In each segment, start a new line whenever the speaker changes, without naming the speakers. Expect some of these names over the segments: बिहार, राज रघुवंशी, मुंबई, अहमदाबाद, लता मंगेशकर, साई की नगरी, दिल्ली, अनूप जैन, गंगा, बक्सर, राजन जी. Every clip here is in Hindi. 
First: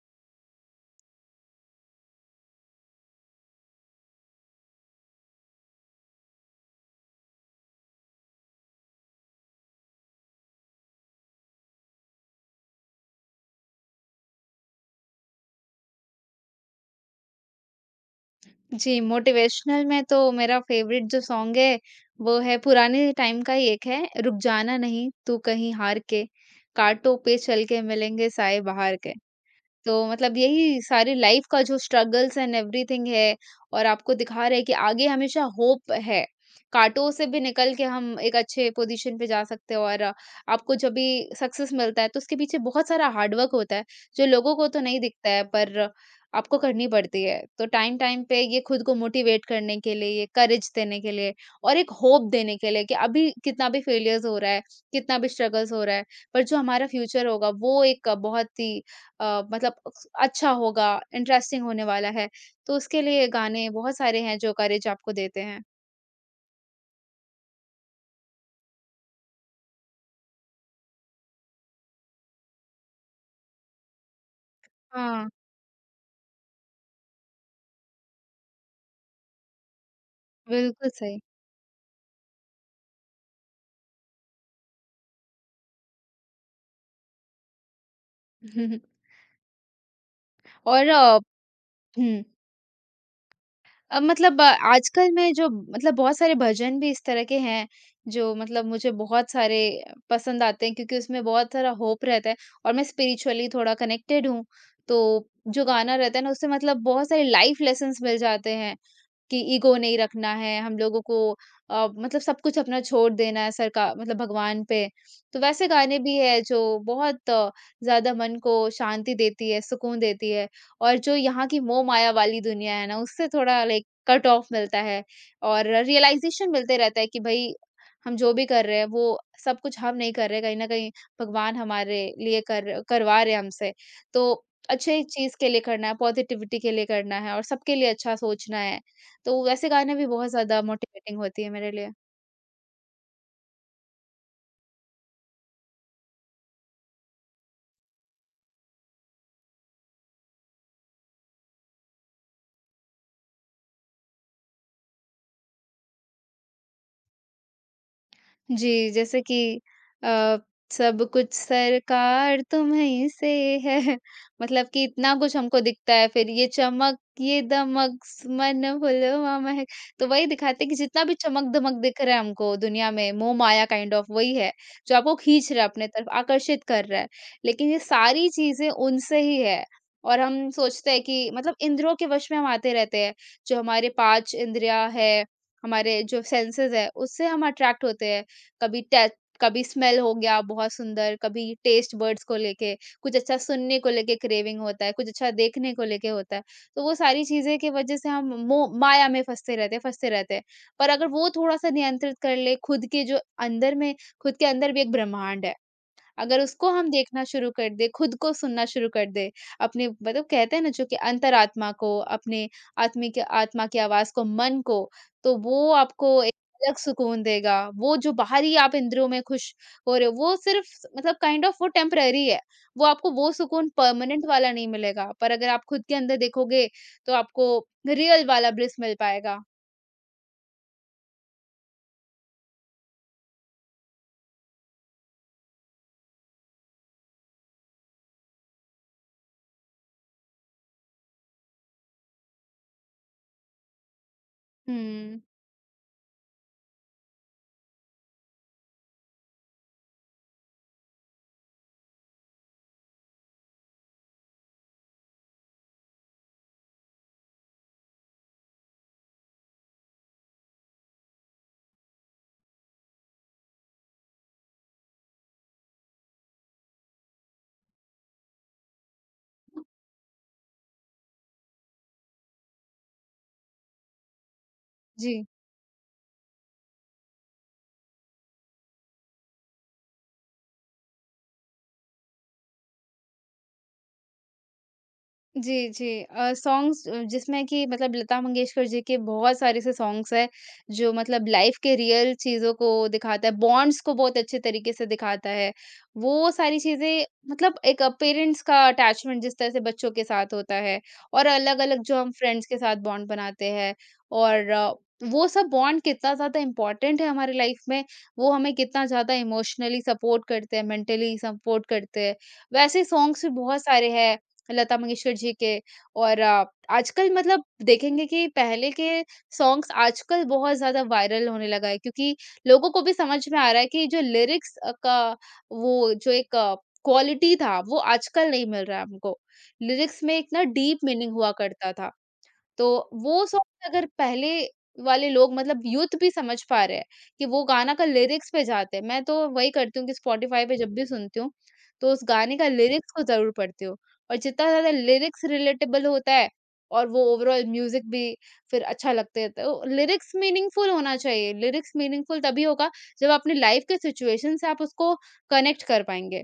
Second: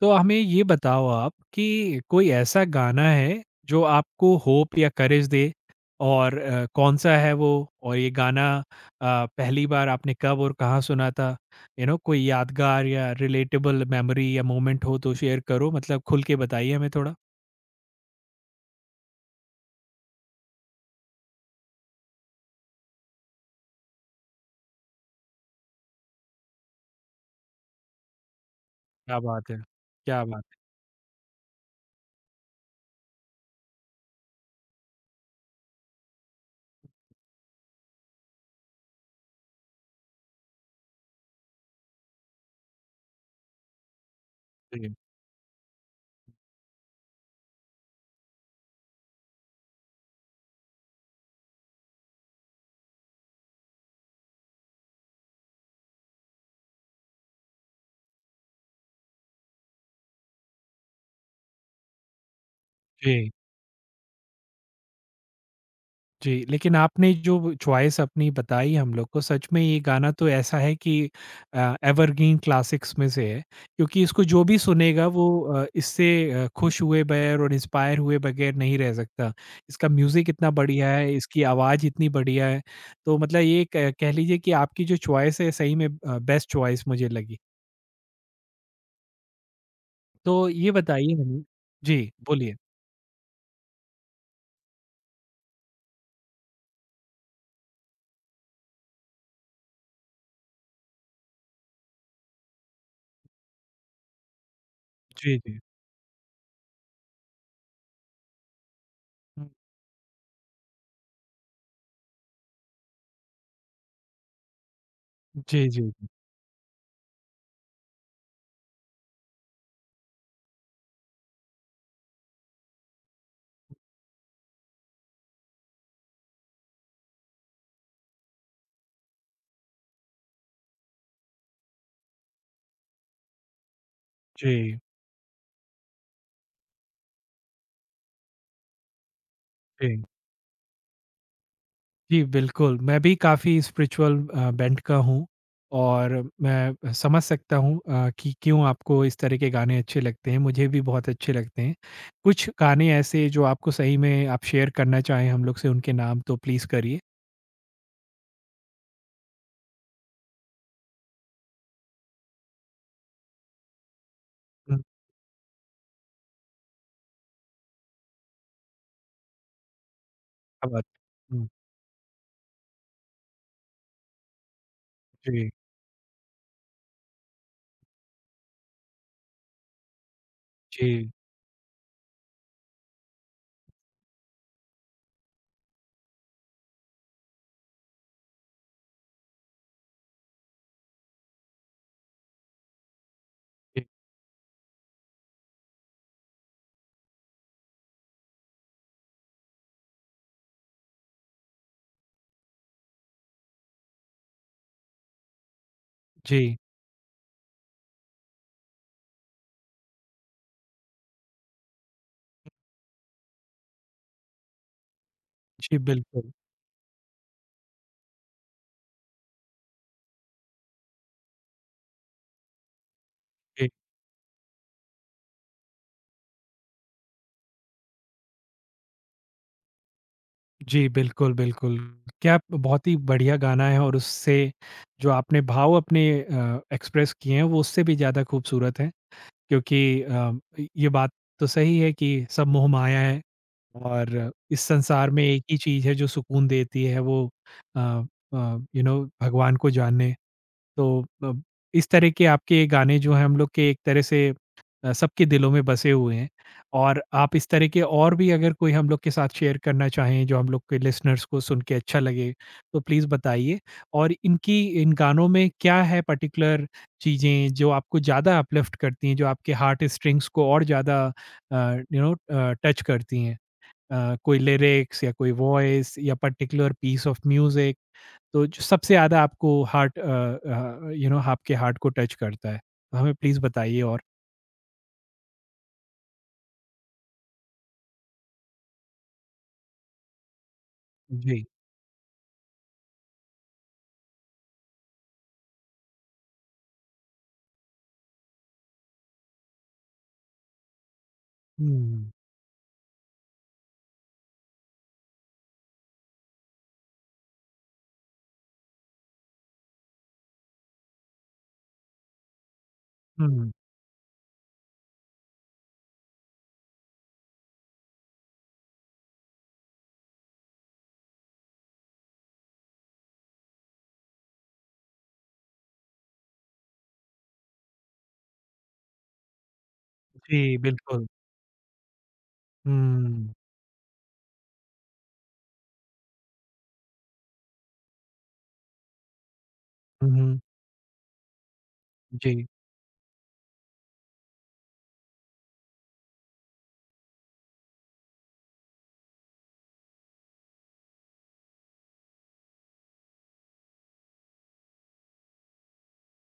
तो हमें ये बताओ आप कि कोई ऐसा गाना है जो आपको होप या करेज दे और कौन सा है वो। और ये गाना पहली बार आपने कब और कहाँ सुना था। यू नो कोई यादगार या रिलेटेबल मेमोरी या मोमेंट हो तो शेयर करो, मतलब खुल के बताइए हमें थोड़ा।
जी, मोटिवेशनल में तो मेरा फ़ेवरेट जो सॉन्ग है, वो है पुराने टाइम का ही एक है, रुक जाना नहीं तू कहीं हार के, काँटों पे चल के मिलेंगे साए बहार के।
क्या बात है।
तो
क्या
मतलब
बात
यही सारी लाइफ का जो स्ट्रगल्स एंड एवरीथिंग है और आपको दिखा रहे हैं कि आगे हमेशा होप है। काँटों से भी निकल के हम एक अच्छे पोज़ीशन पे जा सकते हैं और आपको जब भी सक्सेस मिलता है तो उसके पीछे बहुत सारा हार्ड वर्क होता है, जो लोगों को तो
है।
नहीं दिखता है पर आपको करनी पड़ती है। तो टाइम-टाइम पे ये खुद को मोटिवेट करने के लिए, ये करेज देने के लिए और एक होप देने के लिए कि अभी कितना भी फेलियर्स हो रहा है, कितना भी स्ट्रगल्स हो रहा है, पर जो हमारा फ्यूचर होगा वो एक बहुत ही मतलब अच्छा होगा, इंटरेस्टिंग होने वाला है। तो उसके लिए
जी।
गाने बहुत सारे हैं जो करेज आपको देते हैं।
जी, लेकिन आपने जो चॉइस अपनी बताई हम लोग को, सच में ये गाना तो ऐसा है कि एवरग्रीन क्लासिक्स में से है, क्योंकि इसको जो भी सुनेगा वो
हाँ,
इससे खुश हुए बगैर और इंस्पायर हुए बगैर नहीं रह सकता। इसका म्यूज़िक इतना बढ़िया
बिल्कुल
है,
सही।
इसकी आवाज़ इतनी बढ़िया है, तो मतलब ये क कह लीजिए कि आपकी जो चॉइस है सही में बेस्ट चॉइस मुझे लगी।
हम्म,
तो ये बताइए
और
हमें। जी,
हुँ,
बोलिए।
मतलब आजकल में जो मतलब बहुत सारे भजन भी इस तरह के हैं जो मतलब मुझे बहुत सारे पसंद आते हैं क्योंकि उसमें बहुत सारा होप रहता है और मैं स्पिरिचुअली थोड़ा कनेक्टेड हूँ। तो
जी, जी।
जो गाना रहता है ना उससे मतलब बहुत सारे लाइफ लेसन्स मिल जाते हैं कि
हुँ।
ईगो नहीं रखना है, हम लोगों को मतलब सब कुछ अपना छोड़ देना है सरका मतलब भगवान पे। तो
जी,
वैसे
जी।
गाने भी है जो बहुत ज़्यादा मन को शांति देती है, सुकून देती है और जो यहाँ की मोह-माया वाली दुनिया है ना, उससे थोड़ा लाइक कट ऑफ मिलता है और रियलाइज़ेशन मिलते रहता है कि भई हम जो भी कर रहे हैं, वो सब कुछ हम नहीं कर रहे, कहीं न कहीं भगवान हमारे लिए कर करवा रहे हैं हमसे। तो
जी,
अच्छे चीज़ के लिए करना है, पॉजिटिविटी के लिए करना है और सबके लिए अच्छा सोचना है। तो वैसे गाने
जी।
भी बहुत ज़्यादा मोटिवेटिंग होती है मेरे लिए।
जी, बिल्कुल। मैं भी काफ़ी स्पिरिचुअल बेंट का हूँ और मैं समझ सकता हूँ कि क्यों आपको इस तरह के गाने अच्छे लगते हैं, मुझे भी बहुत अच्छे लगते हैं। कुछ गाने ऐसे जो आपको सही में आप शेयर करना चाहें हम लोग से, उनके नाम तो प्लीज़ करिए।
जी, जैसे कि अ, सब कुछ सरकार तुम्हीं से है मतलब
हुँ।
कि इतना कुछ हमको दिखता है, फिर ये चमक, ये दमक, स मन हुलवा महक तो वही दिखाते
क्या
हैं कि
बात
जितना भी
है। हुँ।
चमक-दमक दिख रहा है हमको दुनिया में, मोह-माया काइंड ऑफ वही है, जो आपको
जी।
खींच रहा है अपने तरफ, आकर्षित कर रहा है। लेकिन ये सारी चीज़ें उनसे ही है और हम सोचते हैं
जी,
कि मतलब इंद्रियों के वश में हम आते रहते हैं, जो हमारे 5 इंद्रियाँ है, हमारे जो सेंसेस है, उससे हम अट्रैक्ट होते हैं। कभी टे कभी स्मेल हो गया बहुत सुंदर, कभी टेस्ट बड्स को लेके, कुछ अच्छा सुनने
जी।
को लेके क्रेविंग होता है, कुछ अच्छा देखने को लेके होता है। तो वो सारी चीज़ें की वजह से हम मोह माया में फँसते रहते हैं फँसते रहते हैं। पर अगर वो थोड़ा-सा नियंत्रित कर ले खुद के जो अंदर में खुद के अंदर भी एक ब्रह्मांड है। अगर
जी,
उसको हम देखना शुरू कर दें, खुद को सुनना शुरू कर दें, अपने मतलब कहते हैं ना जो कि अंतरात्मा को, अपने आत्मिक आत्मा की आवाज़ को, मन को, तो वो
जी,
आपको
बिल्कुल।
एक अलग सुकून देगा। वो जो बाहरी आप इंद्रियों में खुश हो रहे हो, वो सिर्फ़ मतलब काइंड ऑफ़ वो टेम्परेरी है। वो आपको वो सुकून
जी,
परमानेंट वाला नहीं मिलेगा, पर अगर आप खुद के अंदर देखोगे, तो आपको रियल वाला ब्लिस मिल पाएगा।
जी, बिल्कुल, बिल्कुल। क्या बहुत ही बढ़िया गाना है और उससे जो आपने भाव अपने एक्सप्रेस किए हैं, वो उससे भी ज़्यादा खूबसूरत हैं। क्योंकि ये बात तो सही है कि सब मोहमाया है और इस संसार
हुँ।
में एक ही चीज़ है जो सुकून देती है वो अ यू नो भगवान को जानने, तो इस तरह के आपके गाने जो हैं हम लोग के एक तरह से सबके दिलों में बसे हुए हैं और आप इस तरह के और भी अगर कोई हम लोग के साथ शेयर करना चाहें जो हम लोग के लिसनर्स को सुन के अच्छा लगे तो प्लीज़ बताइए। और इनकी इन गानों में क्या है पर्टिकुलर चीज़ें जो आपको ज़्यादा अपलिफ्ट करती हैं, जो आपके हार्ट स्ट्रिंग्स को और ज़्यादा यू नो टच करती हैं, कोई लिरिक्स या
जी।
कोई वॉइस या पर्टिकुलर पीस ऑफ म्यूज़िक, तो जो सबसे ज़्यादा आपको यू नो आपके हार्ट को टच करता है? हमें प्लीज़ बताइए। और
जी, जी। सॉन्ग्स जिसमें कि मतलब लता मंगेशकर जी के बहुत सारे ऐसे सॉन्ग्स हैं, जो मतलब
जी।
लाइफ़ के रियल चीज़ों को दिखाता है, बॉन्ड्स को बहुत अच्छे तरीके से दिखाता है। वो सारी चीज़ें मतलब एक पेरेंट्स का अटैचमेंट जिस तरह से बच्चों के साथ होता है और अलग-अलग जो
हुँ।
हम फ्रेंड्स के साथ बॉन्ड बनाते हैं और वो सब बॉन्ड कितना ज़्यादा इम्पोर्टेंट है हमारी लाइफ़ में, वो हमें कितना ज़्यादा इमोशनली सपोर्ट करते हैं, मेंटली सपोर्ट करते हैं। वैसे सॉन्ग्स भी
हुँ।
बहुत सारे हैं लता मंगेशकर जी के और आजकल मतलब देखेंगे कि पहले के सॉन्ग्स आजकल बहुत ज़्यादा वायरल होने लगा है क्योंकि लोगों को भी समझ में आ रहा है कि जो लिरिक्स का वो जो एक क्वालिटी था वो आजकल नहीं मिल रहा है हमको। लिरिक्स में एक ना
जी,
डीप
बिल्कुल।
मीनिंग हुआ करता था। तो वो
हुँ।
सॉन्ग अगर पहले वाले लोग मतलब यूथ भी समझ पा रहे हैं कि वो गाना का लिरिक्स पे जाते हैं। मैं तो वही करती हूँ कि
हुँ।
स्पॉटिफ़ाई पे जब भी सुनती हूँ, तो उस गाने
जी,
का लिरिक्स को ज़रूर पढ़ती हूँ और जितना ज़्यादा लिरिक्स रिलेटेबल होता है और वो ओवरऑल म्यूज़िक भी फिर अच्छा लगता है। तो लिरिक्स मीनिंगफुल होना चाहिए, लिरिक्स मीनिंगफुल तभी होगा जब अपनी लाइफ़ के सिचुएशन से आप उसको कनेक्ट कर पाएँगे।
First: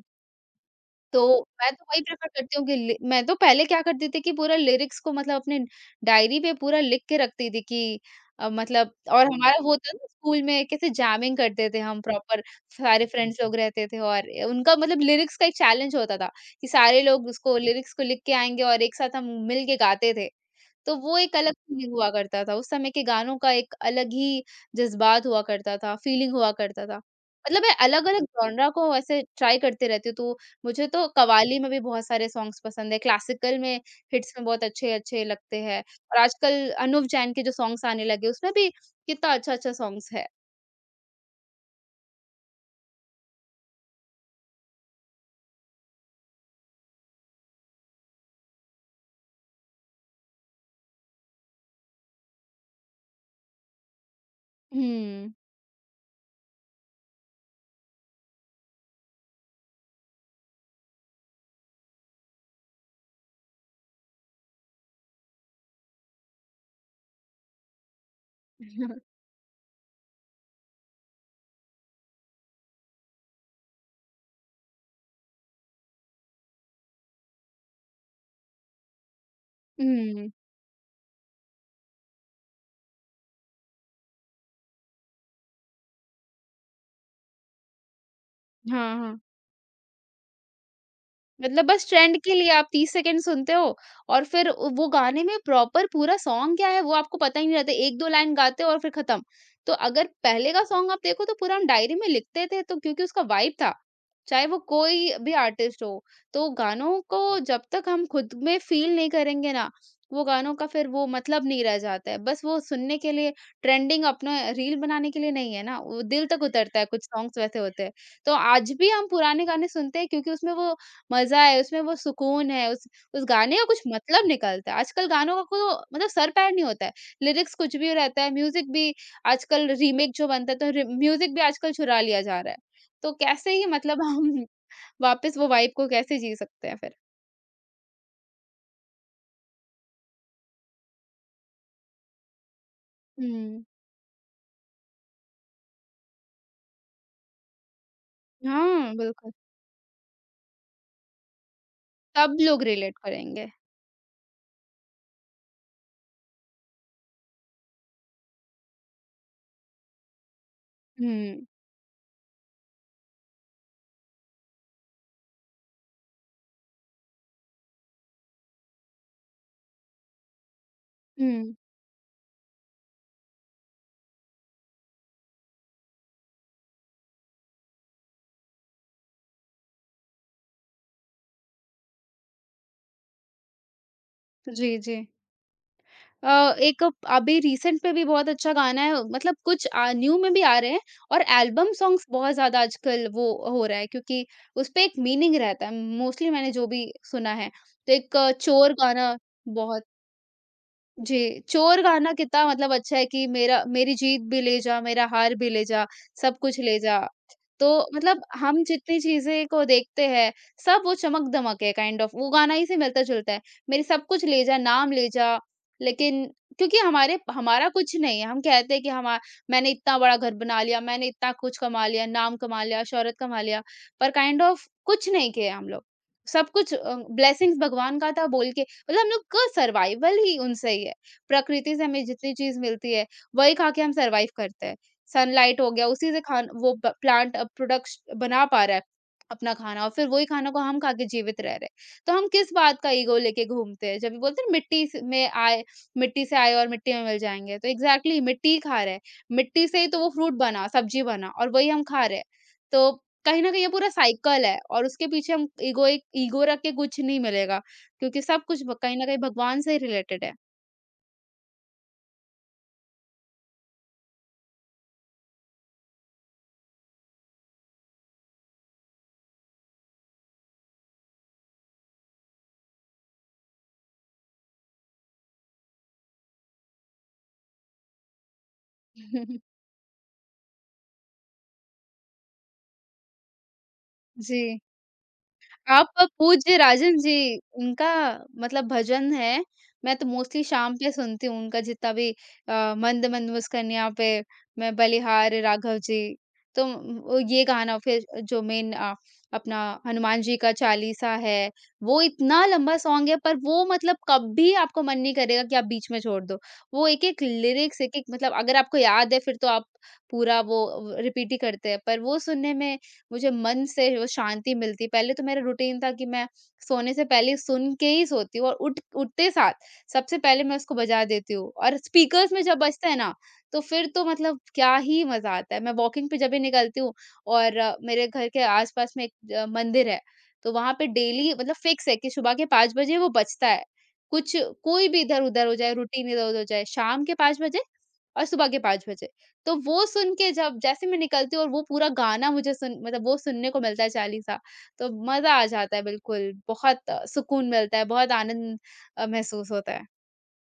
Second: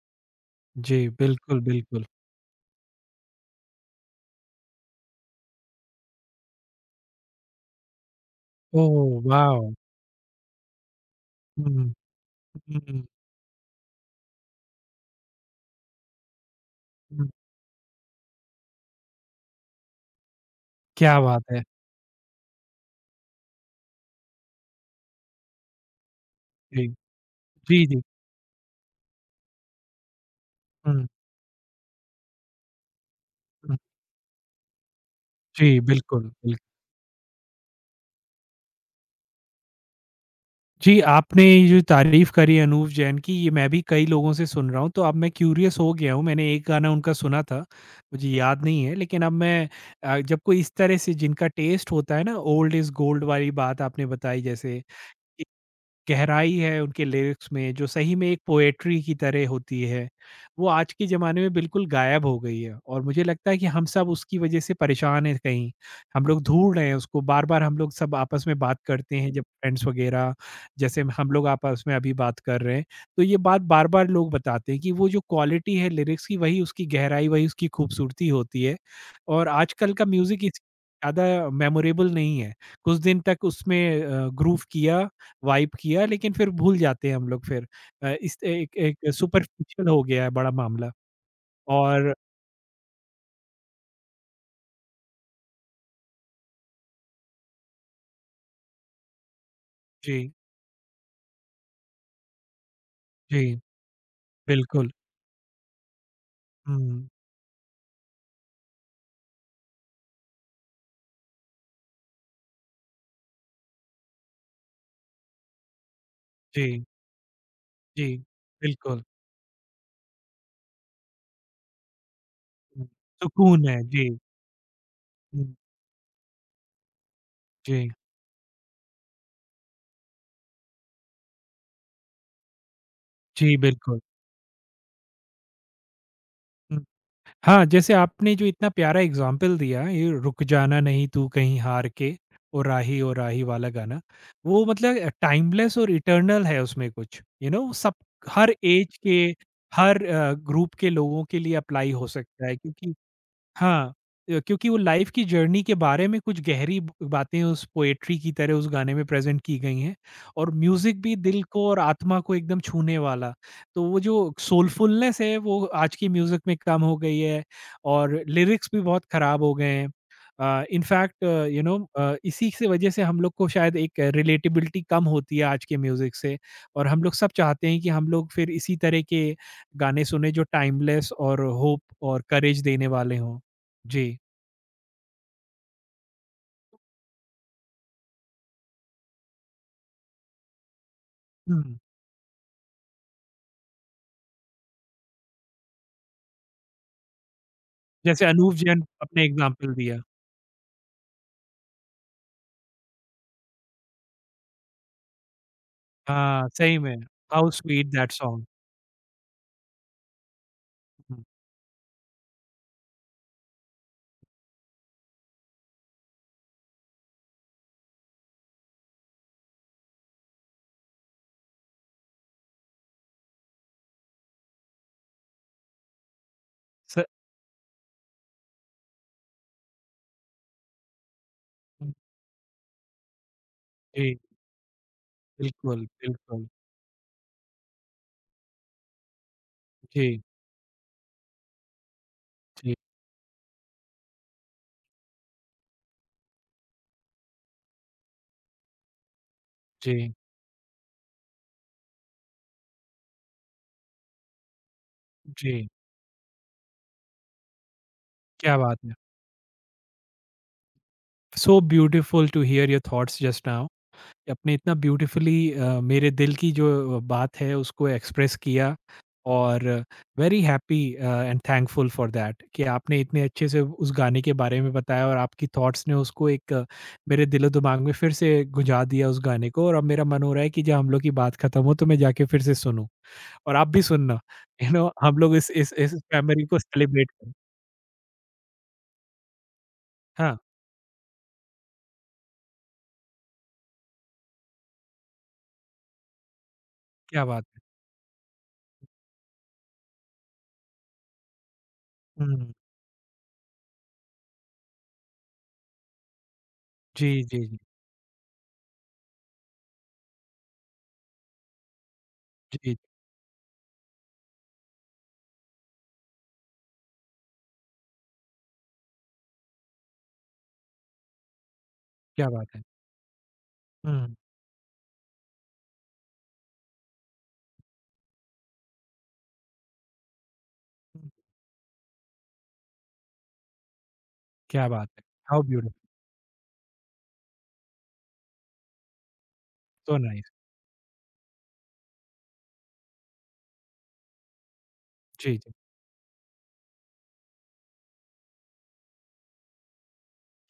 जी,
तो
बिल्कुल,
मैं तो वही
बिल्कुल।
प्रेफ़र करती हूँ कि लि मैं तो पहले क्या करती थी कि पूरा लिरिक्स को मतलब अपने डायरी पे पूरा लिख के रखती थी कि मतलब
ओह,
और हमारा
वॉव!
वो होता ना स्कूल में कैसे जैमिंग करते थे
हुँ।
हम प्रॉपर
हुँ।
सारे फ्रेंड्स लोग रहते थे और उनका मतलब लिरिक्स का एक चैलेंज होता था कि सारे लोग
हुँ।
उसको लिरिक्स को लिख के आएँगे और एक साथ हम मिल के गाते थे। तो वो
क्या
एक
बात
अलग
है!
फीलिंग हुआ करता था। उस समय के गानों का एक अलग ही जज़्बात हुआ करता था, फीलिंग हुआ
जी,
करता था। मतलब मैं
जी, जी।
अलग-अलग जॉनरा को ऐसे ट्राई करते रहती हूँ, तो मुझे
हुँ।
तो कव्वाली में भी बहुत सारे सॉन्ग्स पसंद है, क्लासिकल में
हुँ।
हिट्स में बहुत अच्छे-अच्छे लगते
जी,
हैं और
बिल्कुल, बिल्कुल।
आजकल अनूप जैन के जो सॉन्ग्स आने लगे, उसमें भी कितना अच्छा-अच्छा सॉन्ग्स है।
जी, आपने ये जो तारीफ़ करी अनूप जैन की, ये मैं भी कई लोगों से सुन रहा हूँ, तो अब मैं क्यूरियस हो गया हूँ। मैंने एक गाना उनका सुना था, मुझे याद नहीं है, लेकिन अब मैं जब कोई इस तरह से जिनका टेस्ट होता है ना, ओल्ड इज़ गोल्ड वाली बात आपने बताई, जैसे कि
हुँ।
गहराई है उनके लिरिक्स में, जो सही में एक पोएट्री की तरह होती है, वो आज के ज़माने में बिल्कुल गायब हो गई है और मुझे लगता है कि हम सब उसकी वज़ह से परेशान हैं कहीं। हम लोग ढूँढ रहे हैं उसको, बार-बार हम लोग सब आपस में बात करते हैं जब फ्रेंड्स वग़ैरह, जैसे हम लोग आपस में अभी बात कर रहे हैं, तो ये बात बार-बार लोग बताते हैं कि वो जो क्वालिटी है लिरिक्स की, वही उसकी गहराई, वही उसकी खूबसूरती होती है और आजकल का
हुँ।
म्यूज़िक इस ज़्यादा मेमोरेबल नहीं है। कुछ दिन तक उसमें ग्रूव किया, वाइब किया, लेकिन फिर भूल जाते हैं हम लोग। फिर इस एक
हाँ,
एक
हाँ।
सुपरफिशियल हो गया है बड़ा मामला
मतलब बस
और
ट्रेंड के लिए आप 30 सेकंड सुनते हो और फिर वो गाने में प्रॉपर पूरा सॉन्ग क्या है वो आपको पता ही नहीं रहता 1-2 लाइन गाते हो और फिर खत्म। तो अगर
जी,
पहले का सॉन्ग आप देखो तो पूरा हम डायरी में लिखते थे तो क्योंकि उसका
जी,
वाइब था, चाहे वो
बिल्कुल।
कोई भी आर्टिस्ट हो। तो गानों
हुँ।
को जब तक हम खुद में फील नहीं करेंगे ना, वो गानों का फिर वो मतलब नहीं रह जाता है। बस वो सुनने के लिए ट्रेंडिंग अपना रील बनाने के लिए नहीं है ना, वो दिल तक उतरता
जी,
है कुछ सॉन्ग्स वैसे होते हैं।
जी,
तो आज भी
बिल्कुल।
हम पुराने गाने सुनते हैं क्योंकि उसमें वो मज़ा है, उसमें वो सुकून है,
हुँ,
उस गाने का
सुकून है।
कुछ
जी।
मतलब निकलता है। आजकल गानों का
हुँ।
को मतलब सर-पैर नहीं होता है। लिरिक्स कुछ
जी,
भी रहता है, म्यूज़िक भी आजकल रीमेक जो बनता है, तो रि म्यूज़िक भी आजकल चुरा लिया जा रहा है। तो कैसे
जी,
ही
बिल्कुल।
मतलब हम वापस वो वाइब को कैसे जी सकते हैं
हुँ।
फिर?
हाँ, जैसे आपने जो इतना प्यारा एग्ज़ाम्पल दिया, ये रुक जाना नहीं तू कहीं हार के, ओ राही
हुँ।
वाला गाना, वो मतलब टाइमलेस और इटर्नल है, उसमें कुछ, यू नो, सब, हर
हाँ,
ऐज के,
बिल्कुल।
हर ग्रुप के लोगों के लिए अप्लाई हो
सब
सकता है
लोग
क्योंकि
रिलेट करेंगे।
हाँ, क्योंकि वो लाइफ की जर्नी के बारे में कुछ गहरी ब बातें उस पोएट्री की तरह उस गाने में प्रेज़ेंट की गई हैं और म्यूज़िक भी दिल
हुँ।
को और आत्मा को एकदम छूने वाला। तो वो जो सोलफुलनेस है वो आज की म्यूज़िक में कम हो गई है और लिरिक्स भी बहुत ख़राब हो गए हैं। इन फैक्ट
हुँ।
यू नो इसी से वजह से हम लोग को शायद एक रिलेटेबिलिटी कम होती है आज के म्यूज़िक से और हम लोग सब चाहते हैं कि हम लोग फिर इसी तरह के गाने सुनें जो टाइमलेस और होप और करेज देने वाले हों। जी।
जी, जी। एक अभी रिसेंट में भी बहुत अच्छा गाना है मतलब कुछ न्यू में भी आ रहे हैं और एल्बम
हुँ।
सॉन्ग्स बहुत ज़्यादा आजकल वो हो रहा है क्योंकि उसपे एक मीनिंग रहता है। मोस्टली मैंने जो भी सुना है। तो एक
जैसे अनूप
चोर
जैन,
गाना
आपने एग्ज़ाम्पल
बहुत
दिया।
जी, चोर गाना कितना मतलब अच्छा है कि मेरा मेरी जीत भी ले जा, मेरा हार भी ले जा, सब
हाँ,
कुछ
सही
ले
में,
जा।
हाउ
तो
स्वीट दैट
मतलब
सॉन्ग।
हम जितनी चीज़ें को देखते हैं, सब वो
हुँ,
चमक-धमक है काइंड ऑफ़ वो गाना ही से मिलता-जुलता है। मेरी सब कुछ ले जा, नाम ले जा, लेकिन क्योंकि हमारे हमारा कुछ नहीं है। हम कहते हैं कि हमा मैंने इतना बड़ा घर बना लिया, मैंने इतना कुछ कमा लिया, नाम कमा लिया, शोहरत कमा लिया, पर काइंड ऑफ़ कुछ नहीं किया हम लोग। सब कुछ
स
ब्लेसिंग्स भगवान का था बोल के मतलब हम लोग का सर्वाइवल ही उनसे ही है। प्रकृति से हमें जितनी चीज़ मिलती है, वही खा के हम
जी,
सर्वाइव करते हैं। सनलाइट हो
बिल्कुल,
गया, उसी से
बिल्कुल।
खान वो प प्लांट अब प्रोडक्श बना पा रहा है अपना खाना और फिर
जी,
वही खाना को हम खा के जीवित रह रहे हैं। तो हम किस
जी,
बात का ईगो लेके घूमते हैं? जब भी बोलते हैं ना, मिट्टी स में आए, मिट्टी से आए और मिट्टी में मिल जाएँगे। तो एग्ज़ैक्टली मिट्टी ही खा रहे हैं। मिट्टी से ही तो वो
जी,
फ्रूट बना, सब्ज़ी बना और वही हम खा रहे हैं। तो कहीं न कहीं ये पूरा साइकिल है और उसके पीछे हम
जी,
ईगो रख के कुछ नहीं मिलेगा। क्योंकि सब
क्या
कुछ ब
बात है।
कहीं न कहीं भगवान से ही रिलेटेड है।
So beautiful to hear your thoughts just now. आपने इतना ब्यूटीफुली मेरे दिल की जो बात है उसको एक्सप्रेस किया, और very happy and thankful for that कि आपने इतने अच्छे से उस गाने के बारे में बताया और आपकी थॉट्स ने उसको एक मेरे दिलो दिमाग में फिर से गुंजा दिया उस गाने को, और अब मेरा मन हो रहा है कि जब हम लोग की बात खत्म हो तो मैं जाके फिर से सुनूं और आप भी सुनना,
जी।
यू नो हम लोग इस इस
आप
इस मेमोरी
पूज्य
को
राजन
सेलिब्रेट करें।
जी, उनका मतलब भजन है। मैं तो
हाँ।
मोस्टली शाम पे सुनती हूँ उनका जितना भी मंद मंद मुस्कानियाँ पे मैं बलिहारी राघव जी। वो
क्या बात
ये
है।
गाना फिर जो मेन अपना हनुमान जी का चालीसा है, वो इतना
हम्म।
लंबा सॉन्ग है, पर वो मतलब कभी आपको मन नहीं करेगा कि आप बीच में छोड़ दो। वो
जी,
एक-एक
जी, जी,
लिरिक्स एक-एक मतलब अगर आपको याद है फिर तो आप पूरा वो रिपीट ही करते हैं, पर वो सुनने
जी।
में मुझे मन से वो शांति मिलती। पहले तो मेरा रूटीन था कि मैं सोने से पहले सुन के ही सोती हूँ और उठ उठते साथ सबसे पहले मैं उसको बजा देती हूँ और
क्या
स्पीकर्स में
बात
जब
है।
बजता है ना, तो फिर तो
हम्म।
मतलब क्या ही मज़ा आता है। मैं वॉकिंग पे जब भी निकलती हूँ और मेरे घर के आस-पास में एक मंदिर है, तो वहाँ पे डेली मतलब फिक्स है कि सुबह के 5 बजे वो बजता है। कुछ
क्या बात
कोई भी
है। हाउ
इधर-उधर हो जाए,
ब्यूटीफुल।
रूटीन इधर-उधर हो जाए, शाम के 5 बजे और सुबह के 5 बजे। तो वो
सो
सुन
नाइस।
के जब जैसे मैं निकलती हूँ और वो पूरा गाना मुझे सुन मतलब वो सुनने को मिलता है चालीसा, तो मज़ा
जी,
आ
जी।
जाता है बिल्कुल। बहुत सुकून मिलता है, बहुत आनंद महसूस होता है।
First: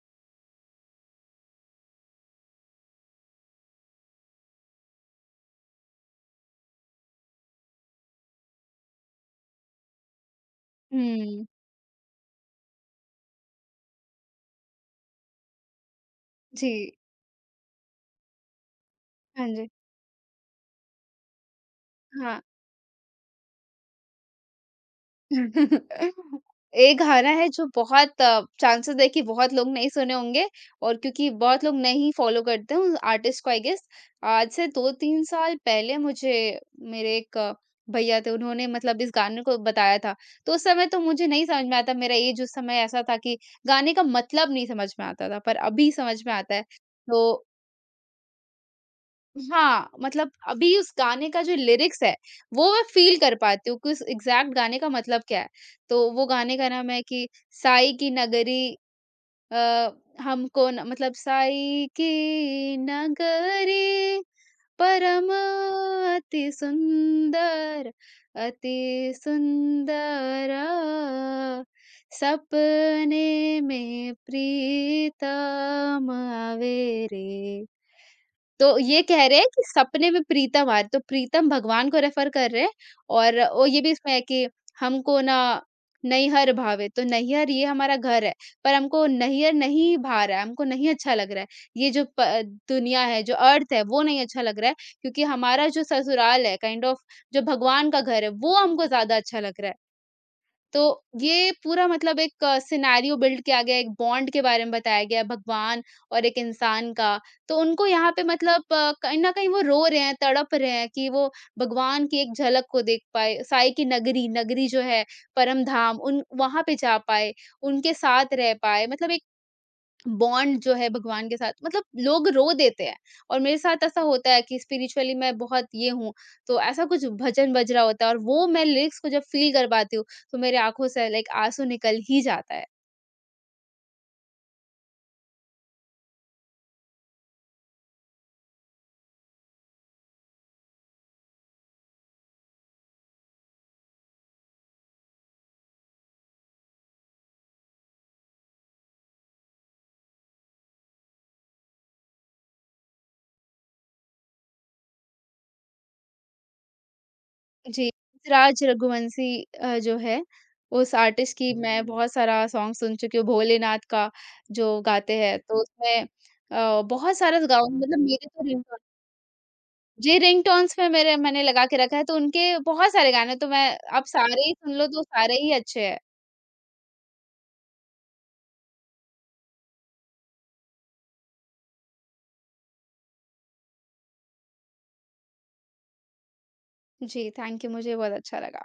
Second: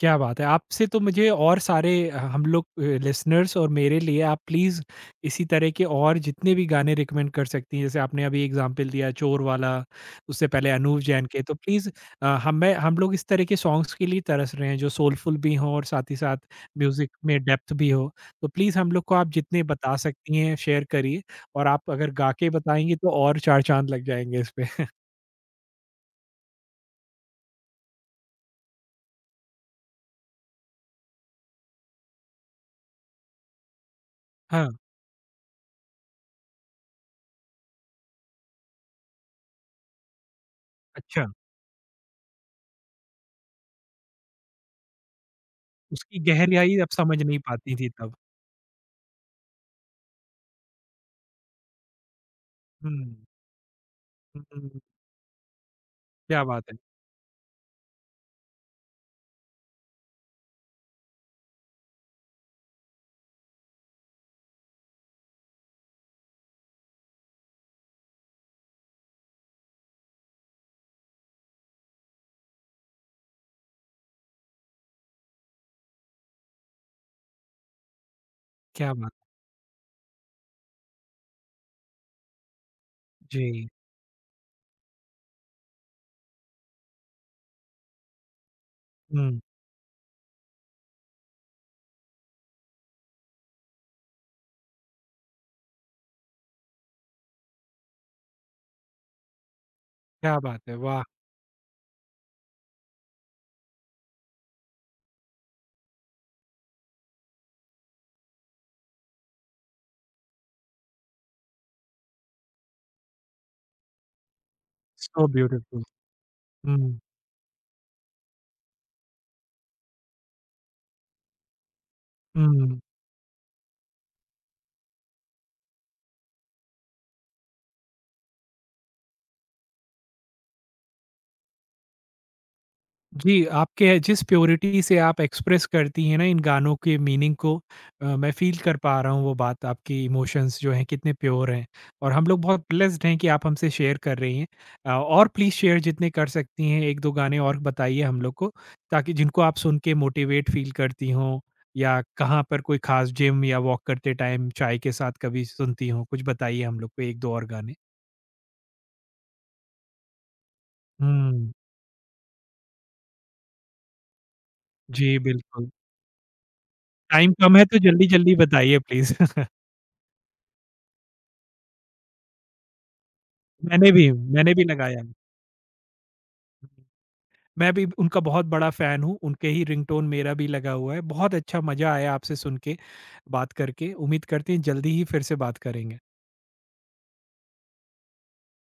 क्या बात है! आपसे तो मुझे और सारे ह हम लोग, लिसनर्स और मेरे लिए, आप प्लीज़ इसी तरह के और जितने भी गाने रिकमेंड कर सकती हैं, जैसे आपने अभी एग्ज़ाम्पल दिया चोर वाला, उससे पहले अनूप जैन के,
हुँ,
तो प्लीज़ हम लोग इस तरह के सॉन्ग्स के लिए तरस रहे हैं, जो सोलफुल भी हों और साथ ही साथ
जी।
म्यूज़िक में डेप्थ भी हो। तो प्लीज़ हम लोग को आप
हाँ
जितने
जी।
बता सकती हैं, शेयर करिए। और आप अगर गा
हाँ।
के बताएँगी तो और 4 चाँद लग जाएँगे इस पे।
एक गाना है जो बहुत चांसेस है कि बहुत लोग नहीं सुने होंगे और क्योंकि बहुत लोग नहीं फॉलो करते हैं उस आर्टिस्ट को, आई गेस। आज
हाँ,
से दो तीन साल पहले मुझे मेरे एक भैया थे, उन्होंने मतलब इस गाने को बताया था। तो उस समय तो
अच्छा,
मुझे नहीं समझ में आता, मेरा एज उस समय ऐसा था कि गाने का मतलब नहीं समझ में आता था, पर अभी
उसकी
समझ में आता है।
गहराई आप समझ
तो
नहीं पाती थी तब।
हाँ, मतलब अभी उस गाने का जो लिरिक्स है, वो मैं फ़ील
हुँ।
कर पाती हूँ कि उस एग्ज़ैक्ट गाने
हुँ।
का मतलब क्या है। तो वो
क्या
गाने का
बात है!
नाम है कि साई की नगरी। अ, हमको न मतलब साई की नगरी परम अति सुंदर, अति सुंदरा, सपने में प्रीतम आवे रे। तो
क्या
ये
बात।
कह रहे हैं कि सपने में प्रीतम आए, तो प्रीतम भगवान को रेफर कर रहे हैं। और वो
जी।
ये भी इसमें है कि हमको ना नैहर भावे, तो नैहर ये हमारा घर है, पर हमको
हुँ।
नैहर नहीं भा रहा है, हमको नहीं अच्छा लग रहा है। ये जो प दुनिया है, जो अर्थ है, वो नहीं अच्छा लग रहा है, क्योंकि हमारा जो ससुराल है, काइंड ऑफ जो भगवान का घर है, वो हमको ज़्यादा अच्छा लग रहा है।
क्या बात है!
तो
वाह!
ये पूरा मतलब एक सिनेरियो बिल्ड किया गया है, एक बॉन्ड के बारे में बताया गया है, भगवान और एक इंसान का। तो उनको यहाँ पे मतलब कहीं न कहीं वो रो रहे हैं, तड़प रहे हैं कि वो भगवान की एक झलक को देख पाएँ। साईं की नगरी, नगरी जो है
सो
परम
ब्यूटीफुल।
धाम, उन वहाँ पे जा
हुँ।
पाएँ, उनके साथ रह पाएँ। मतलब एक बॉन्ड जो है भगवान के साथ, मतलब लोग रो
हुँ।
देते हैं। और मेरे साथ ऐसा होता है कि स्पिरिचुअली मैं बहुत ये हूँ, तो ऐसा कुछ भजन बज रहा होता है और वो मैं लिरिक्स को जब फ़ील कर पाती हूँ, तो मेरे आँखों से लाइक आँसू निकल ही जाता है।
जी, आपके जिस प्योरिटी से आप एक्सप्रेस करती हैं ना इन गानों के मीनिंग को, मैं फ़ील कर पा रहा हूँ वो बात, आपकी इमोशंस जो हैं कितने प्योर हैं। और हम लोग बहुत ब्लेस्ड हैं कि आप हमसे शेयर कर रही हैं। और प्लीज़ शेयर जितने कर सकती हैं, 1-2 गाने और बताइए हम लोग को ताकि जिनको आप सुन के मोटिवेट फ़ील करती हों, या कहाँ पर कोई ख़ास जिम या वॉक करते टाइम चाय के साथ कभी सुनती हों? कुछ बताइए हम लोग को 1-2 और गाने।
जी, राज रघुवंशी जो है, उस आर्टिस्ट
हुँ।
की मैं बहुत सारा सॉन्ग सुन चुकी हूँ, भोलेनाथ का जो
जी,
गाते हैं, तो
बिल्कुल।
उसमें बहुत
टाइम
सारा स
कम है
गाऊँ
तो
मतलब मेरे
जल्दी-जल्दी
तो
बताइए
रिंगटोन।
प्लीज़।
जी, रिंगटोन्स में मेरे मैंने लगा के रखा है, तो उनके बहुत सारे गाने तो मैं,
मैंने
आप
भी
सारे ही
मैंने भी
सुन लो
लगाया।
तो
है।
सारे ही अच्छे हैं।
मैं भी उनका बहुत बड़ा फ़ैन हूँ, उनके ही रिंगटोन मेरा भी लगा हुआ है। बहुत अच्छा मज़ा आया आपसे सुन के, बात करके। उम्मीद करते हैं जल्दी ही फिर से बात करेंगे।
जी, थैंक यू, मुझे बहुत अच्छा लगा।